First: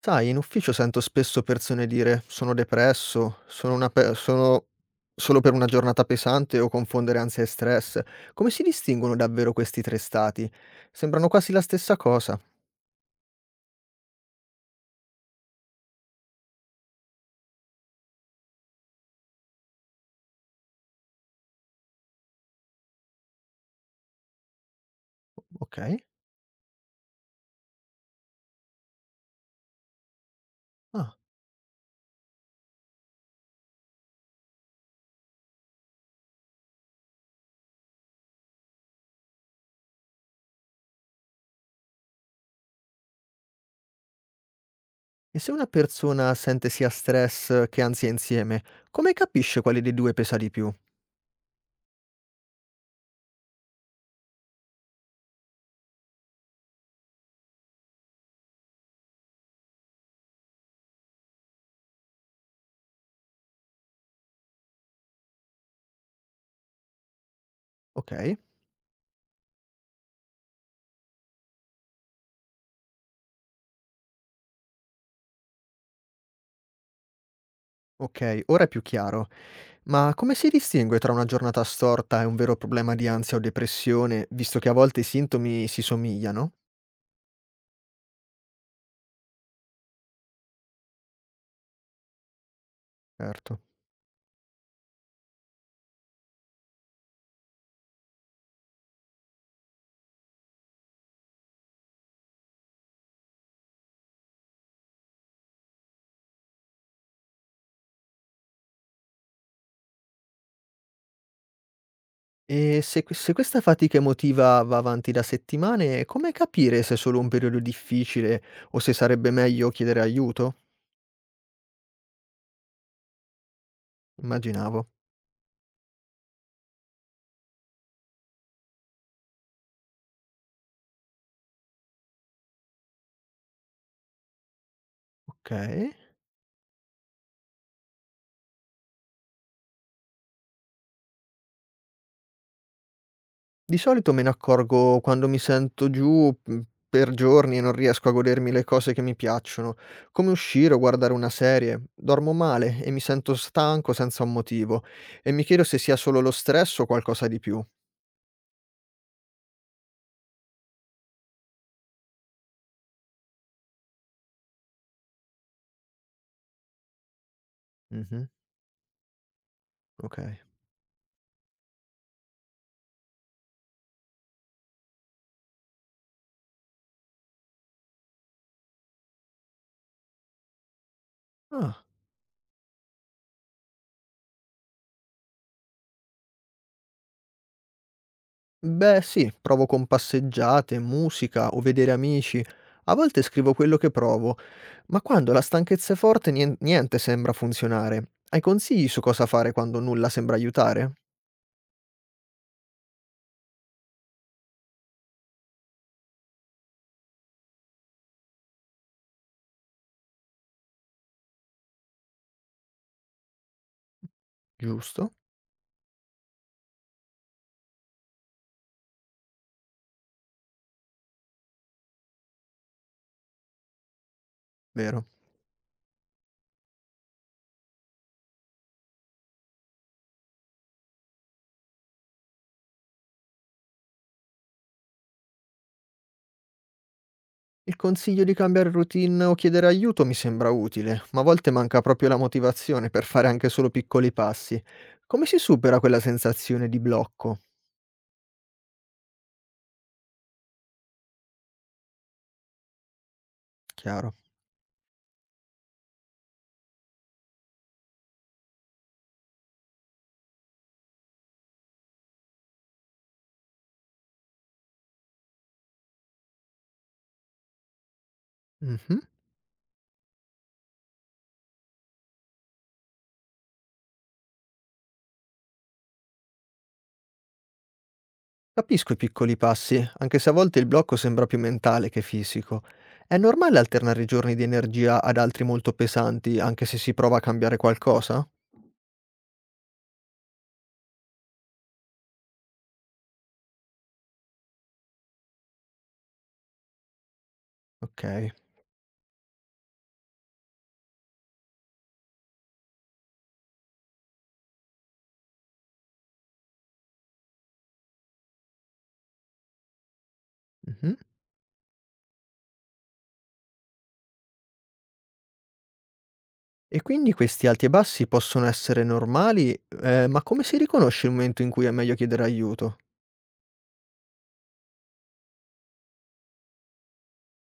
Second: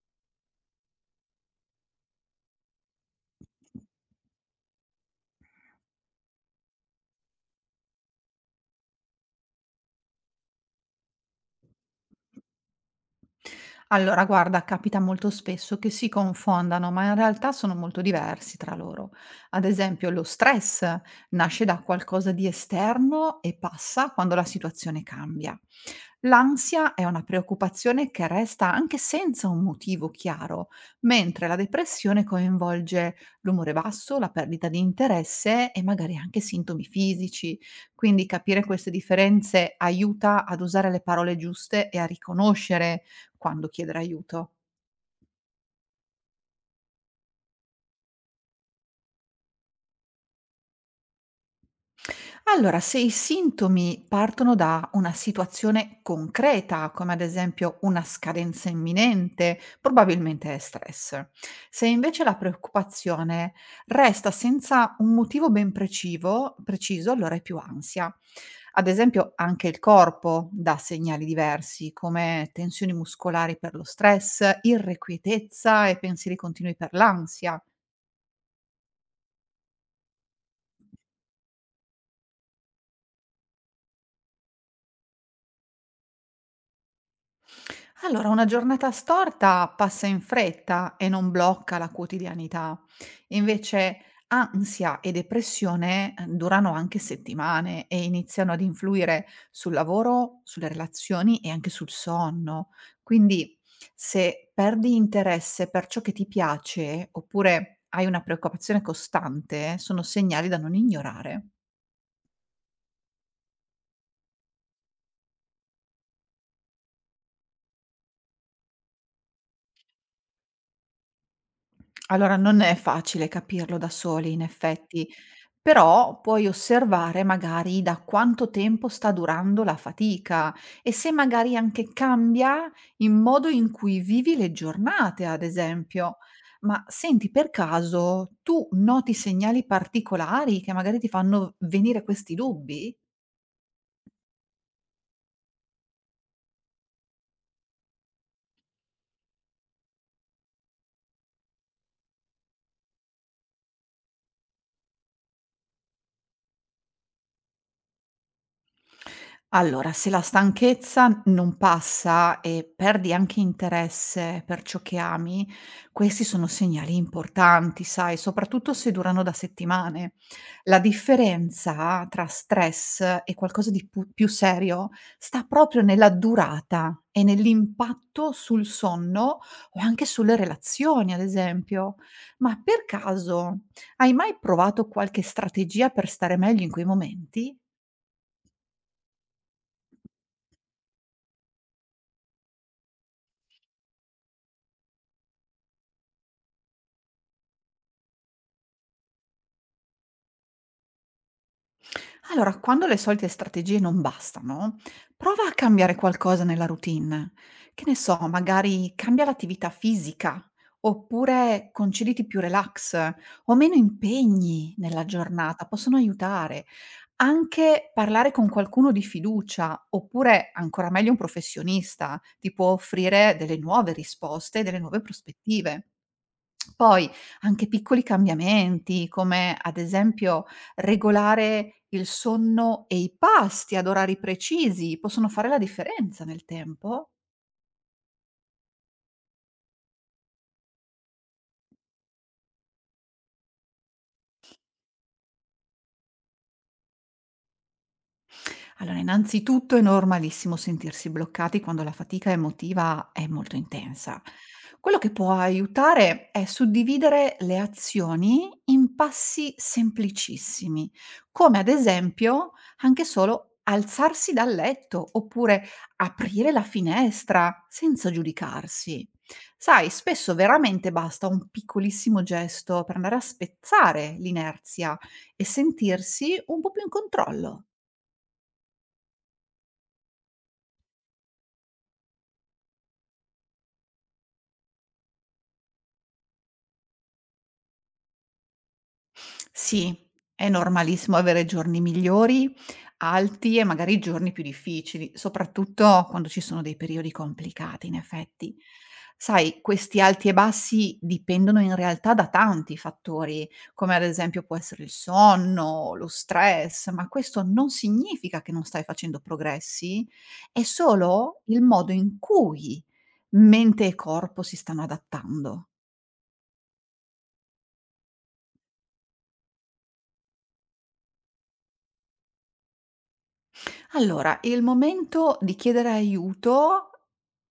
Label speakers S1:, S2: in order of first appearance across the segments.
S1: Sai, in ufficio sento spesso persone dire sono depresso, sono solo per una giornata pesante o confondere ansia e stress. Come si distinguono davvero questi tre stati? Sembrano quasi la stessa cosa.
S2: Allora, guarda, capita molto spesso che si confondano, ma in realtà sono molto diversi tra loro. Ad esempio, lo stress nasce da qualcosa di esterno e passa quando la situazione cambia.
S1: Ok.
S2: L'ansia è una preoccupazione che resta anche senza un motivo chiaro,
S1: Ah.
S2: mentre la depressione coinvolge l'umore basso, la perdita di interesse e magari anche sintomi fisici. Quindi capire queste differenze aiuta ad usare le parole giuste e a riconoscere quando chiedere aiuto.
S1: E se una persona sente sia stress che ansia insieme, come capisce quale dei due pesa di più?
S2: Allora, se i sintomi partono da una situazione concreta, come ad esempio una scadenza imminente, probabilmente è stress. Se invece la preoccupazione resta senza un motivo ben preciso, allora è più ansia.
S1: Ok.
S2: Ad esempio, anche il corpo dà segnali diversi, come tensioni muscolari per lo stress, irrequietezza e pensieri continui per l'ansia.
S1: Ok, ora è più chiaro. Ma come si distingue tra una giornata storta e un vero problema di ansia o depressione, visto che a volte i sintomi si somigliano?
S2: Allora, una giornata storta passa in fretta e non blocca la quotidianità.
S1: Certo.
S2: Invece ansia e depressione durano anche settimane e iniziano ad influire sul lavoro, sulle relazioni e anche sul sonno. Quindi se perdi interesse per ciò che ti piace oppure hai una preoccupazione costante, sono segnali da non ignorare.
S1: E se ques se questa fatica emotiva va avanti da settimane, come capire se è solo un periodo difficile o se sarebbe meglio chiedere aiuto?
S2: Allora, non è facile capirlo da soli, in
S1: Immaginavo.
S2: effetti. Però puoi osservare magari da quanto tempo sta durando la fatica e se magari anche cambia il modo in cui vivi le giornate, ad
S1: Okay.
S2: esempio. Ma senti, per caso tu noti segnali particolari che magari ti fanno venire questi dubbi?
S1: Di solito me ne accorgo quando mi sento giù, per giorni e non riesco a godermi le cose che mi piacciono, come uscire o guardare una serie. Dormo male e mi sento stanco senza un motivo e mi chiedo se sia solo lo stress o qualcosa di più.
S2: Allora, se la stanchezza non passa e perdi anche interesse per ciò che ami, questi sono segnali importanti, sai,
S1: Mh-mh,
S2: soprattutto se durano da settimane.
S1: okay.
S2: La differenza tra stress e qualcosa di pu più serio sta proprio nella durata e nell'impatto sul sonno o anche sulle relazioni, ad
S1: Ah.
S2: esempio. Ma per caso hai mai provato qualche strategia per stare meglio in quei momenti?
S1: Beh, sì, provo con passeggiate, musica o vedere amici. A volte scrivo quello che provo, ma quando la stanchezza è forte niente sembra funzionare. Hai consigli su cosa fare quando nulla sembra aiutare?
S2: Allora, quando le solite strategie non bastano, prova a cambiare qualcosa nella routine. Che ne so, magari cambia l'attività fisica, oppure concediti più relax o meno impegni nella
S1: Giusto,
S2: giornata, possono aiutare. Anche parlare con qualcuno di fiducia, oppure ancora meglio un professionista, ti può offrire delle nuove risposte, delle nuove
S1: vero.
S2: prospettive. Poi anche piccoli cambiamenti, come ad esempio regolare il sonno e i pasti ad orari precisi, possono fare la differenza nel tempo.
S1: Il consiglio di cambiare routine o chiedere aiuto mi sembra utile, ma a volte manca proprio la motivazione per fare anche solo piccoli passi. Come si supera quella sensazione di blocco?
S2: Allora, innanzitutto è normalissimo sentirsi bloccati quando la fatica emotiva è molto
S1: Chiaro.
S2: intensa. Quello che può aiutare è suddividere le azioni in passi semplicissimi, come ad esempio anche solo alzarsi dal letto oppure aprire la finestra senza
S1: Mhm.
S2: giudicarsi. Sai, spesso veramente basta un piccolissimo gesto per andare a spezzare l'inerzia e sentirsi un po' più in controllo.
S1: Capisco i piccoli passi, anche se a volte il blocco sembra più mentale che fisico. È normale alternare i giorni di energia ad altri molto pesanti, anche se si prova a cambiare qualcosa?
S2: Sì, è normalissimo avere giorni migliori, alti e magari giorni più difficili, soprattutto quando ci sono dei periodi complicati, in
S1: Ok.
S2: effetti. Sai, questi alti e bassi dipendono in realtà da tanti fattori, come ad esempio può essere il sonno, lo stress, ma questo non significa che non stai facendo progressi, è
S1: Mhm.
S2: solo il modo in cui mente e corpo si stanno adattando.
S1: E quindi questi alti e bassi possono essere normali, ma come si riconosce il momento in cui è meglio chiedere aiuto?
S2: Allora, il momento di chiedere aiuto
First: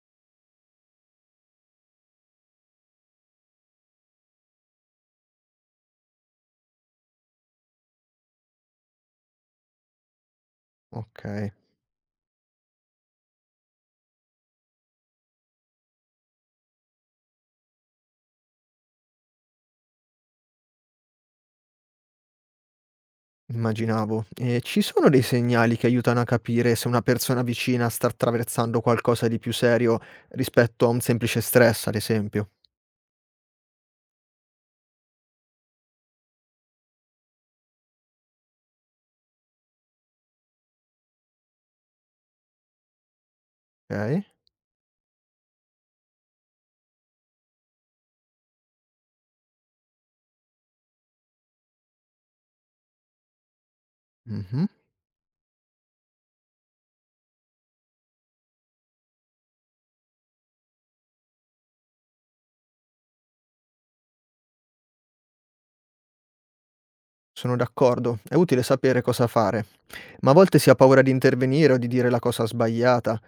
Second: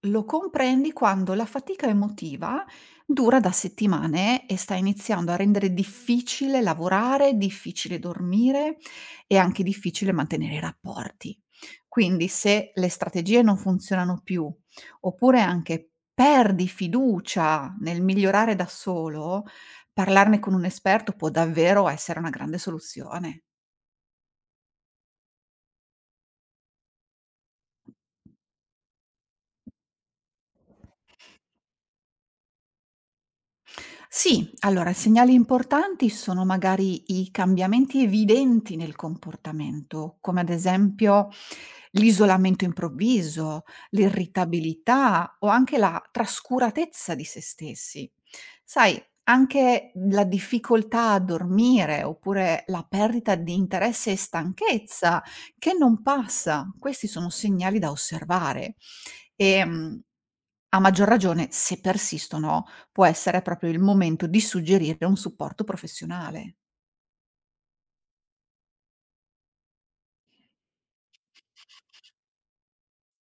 S2: lo comprendi quando la fatica emotiva dura da settimane e sta iniziando a rendere difficile lavorare, difficile dormire e anche difficile mantenere i
S1: Ok,
S2: rapporti. Quindi se le strategie non funzionano più, oppure anche perdi fiducia nel migliorare da solo, parlarne con un esperto può davvero essere una grande soluzione.
S1: immaginavo. E ci sono dei segnali che aiutano a capire se una persona vicina sta attraversando qualcosa di più serio rispetto a un semplice stress, ad esempio?
S2: Sì, allora segnali importanti sono magari i cambiamenti evidenti nel comportamento, come ad esempio l'isolamento improvviso,
S1: Ok.
S2: l'irritabilità o anche la trascuratezza di se stessi. Sai, anche la difficoltà a dormire oppure la perdita di interesse e
S1: Mhm.
S2: stanchezza che non passa, questi sono segnali da osservare. Ehm, A maggior ragione, se persistono, può essere proprio il momento di suggerire un supporto professionale.
S1: Sono d'accordo, è utile sapere cosa fare, ma a volte si ha paura di intervenire o di dire la cosa sbagliata.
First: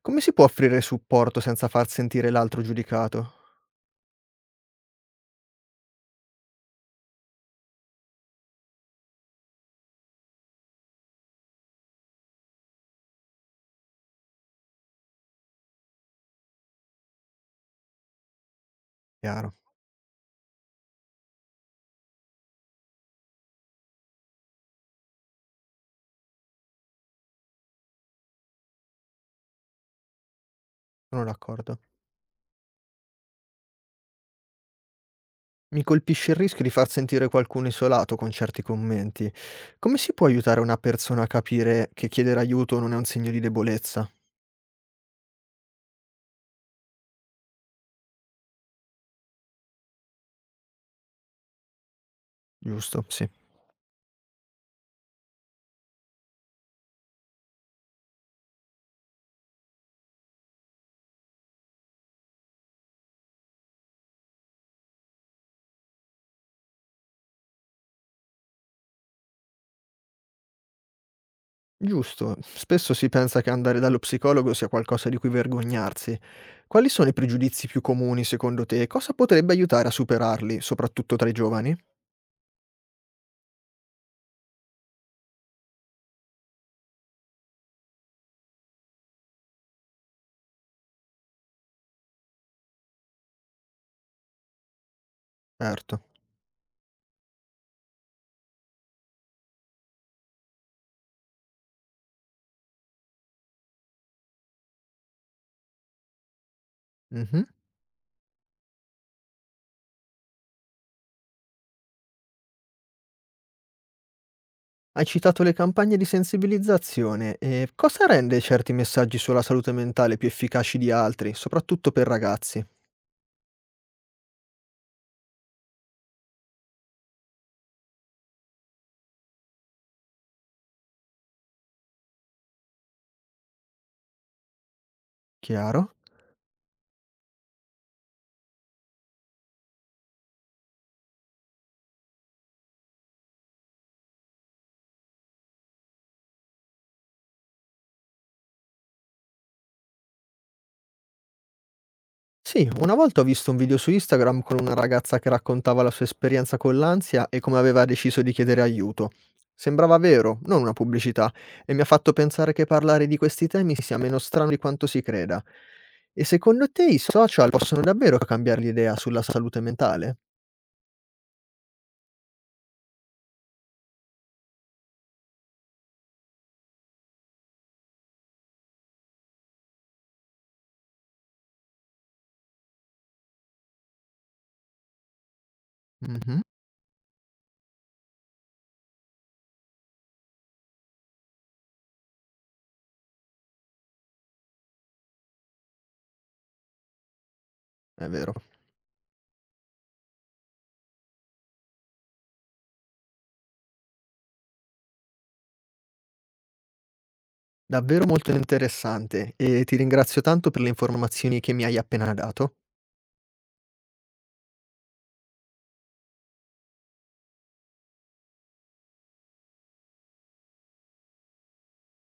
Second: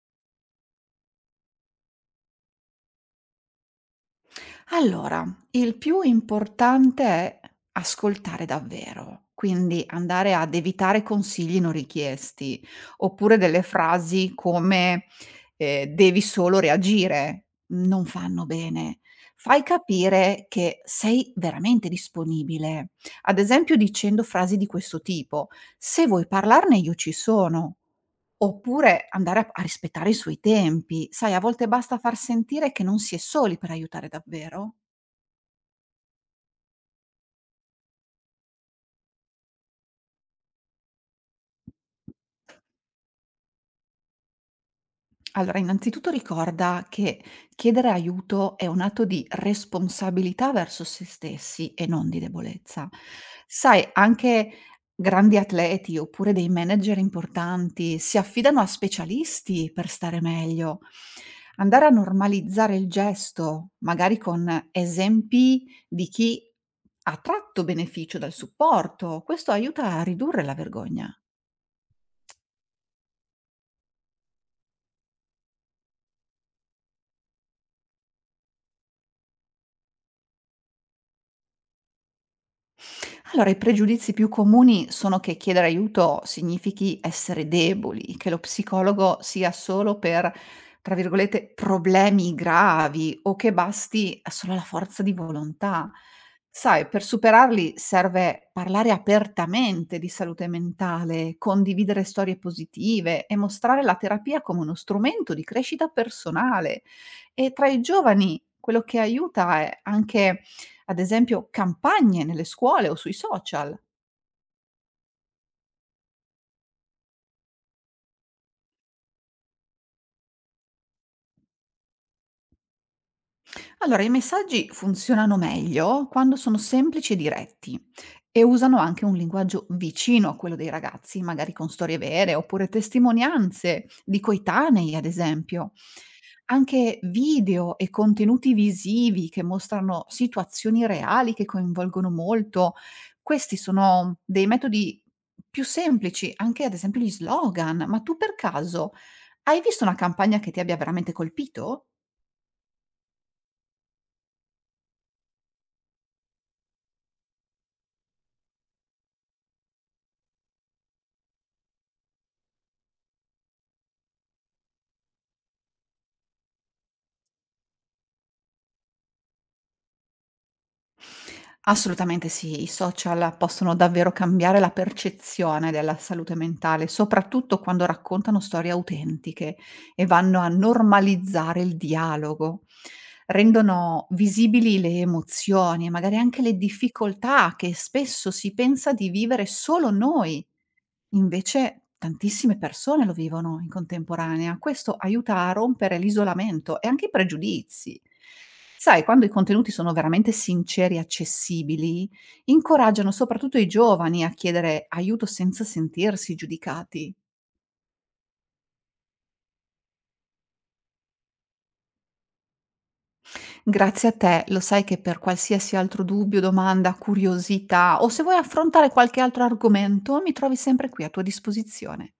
S1: Come si può offrire supporto senza far sentire l'altro giudicato?
S2: Allora, il più importante è ascoltare davvero, quindi andare ad evitare consigli non richiesti, oppure delle frasi come, "Devi solo reagire", non fanno bene.
S1: Chiaro,
S2: Fai capire che sei veramente disponibile, ad esempio dicendo frasi di questo tipo: "Se vuoi parlarne io ci sono", oppure andare a rispettare i suoi tempi.
S1: sono
S2: Sai, a volte
S1: d'accordo.
S2: basta far sentire che non si è soli per aiutare davvero.
S1: Mi colpisce il rischio di far sentire qualcuno isolato con certi commenti. Come si può aiutare una persona a capire che chiedere aiuto non è un segno di debolezza?
S2: Allora, innanzitutto ricorda che chiedere aiuto è un atto di responsabilità verso se stessi e non di debolezza.
S1: Giusto, sì.
S2: Sai, anche grandi atleti oppure dei manager importanti si affidano a specialisti per stare meglio. Andare a normalizzare il gesto, magari con esempi di chi ha tratto beneficio dal supporto, questo aiuta a ridurre la vergogna.
S1: Giusto, spesso si pensa che andare dallo psicologo sia qualcosa di cui vergognarsi. Quali sono i pregiudizi più comuni secondo te e cosa potrebbe aiutare a superarli, soprattutto tra i giovani?
S2: Allora, i pregiudizi più comuni sono che chiedere aiuto significhi essere deboli, che lo psicologo sia solo per, tra virgolette, problemi gravi o che basti solo la forza di volontà.
S1: Certo.
S2: Sai, per superarli serve parlare apertamente di salute mentale, condividere storie positive e mostrare la terapia come uno strumento di crescita personale.
S1: Mhm.
S2: E tra i giovani quello che aiuta è anche ad esempio campagne nelle scuole o sui social.
S1: Hai citato le campagne di sensibilizzazione e cosa rende certi messaggi sulla salute mentale più efficaci di altri, soprattutto per ragazzi?
S2: Allora, i messaggi funzionano meglio quando sono semplici e diretti e usano anche un linguaggio vicino a quello dei ragazzi, magari con storie vere oppure testimonianze di coetanei, ad esempio.
S1: Chiaro?
S2: Anche video e contenuti visivi che mostrano situazioni reali che coinvolgono molto. Questi sono dei metodi più semplici, anche ad esempio gli slogan. Ma tu per caso hai visto una campagna che ti abbia veramente colpito?
S1: Sì, una volta ho visto un video su Instagram con una ragazza che raccontava la sua esperienza con l'ansia e come aveva deciso di chiedere aiuto. Sembrava vero, non una pubblicità, e mi ha fatto pensare che parlare di questi temi sia meno strano di quanto si creda. E secondo te i social possono davvero cambiare l'idea sulla salute mentale?
S2: Assolutamente sì, i social possono davvero cambiare la percezione della salute mentale, soprattutto quando raccontano storie autentiche e vanno a normalizzare il dialogo. Rendono visibili le emozioni e magari
S1: Mhm,
S2: anche le difficoltà che spesso si pensa di vivere solo noi. Invece tantissime persone lo vivono in contemporanea. Questo aiuta a rompere l'isolamento e anche i pregiudizi.
S1: è vero.
S2: Sai, quando i contenuti sono veramente sinceri e accessibili, incoraggiano soprattutto i giovani a chiedere aiuto senza sentirsi giudicati.
S1: Davvero molto interessante e ti ringrazio tanto per le informazioni che mi hai appena dato.
S2: Grazie a te, lo sai che per qualsiasi altro dubbio, domanda, curiosità o se vuoi affrontare qualche altro argomento, mi trovi sempre qui a tua disposizione.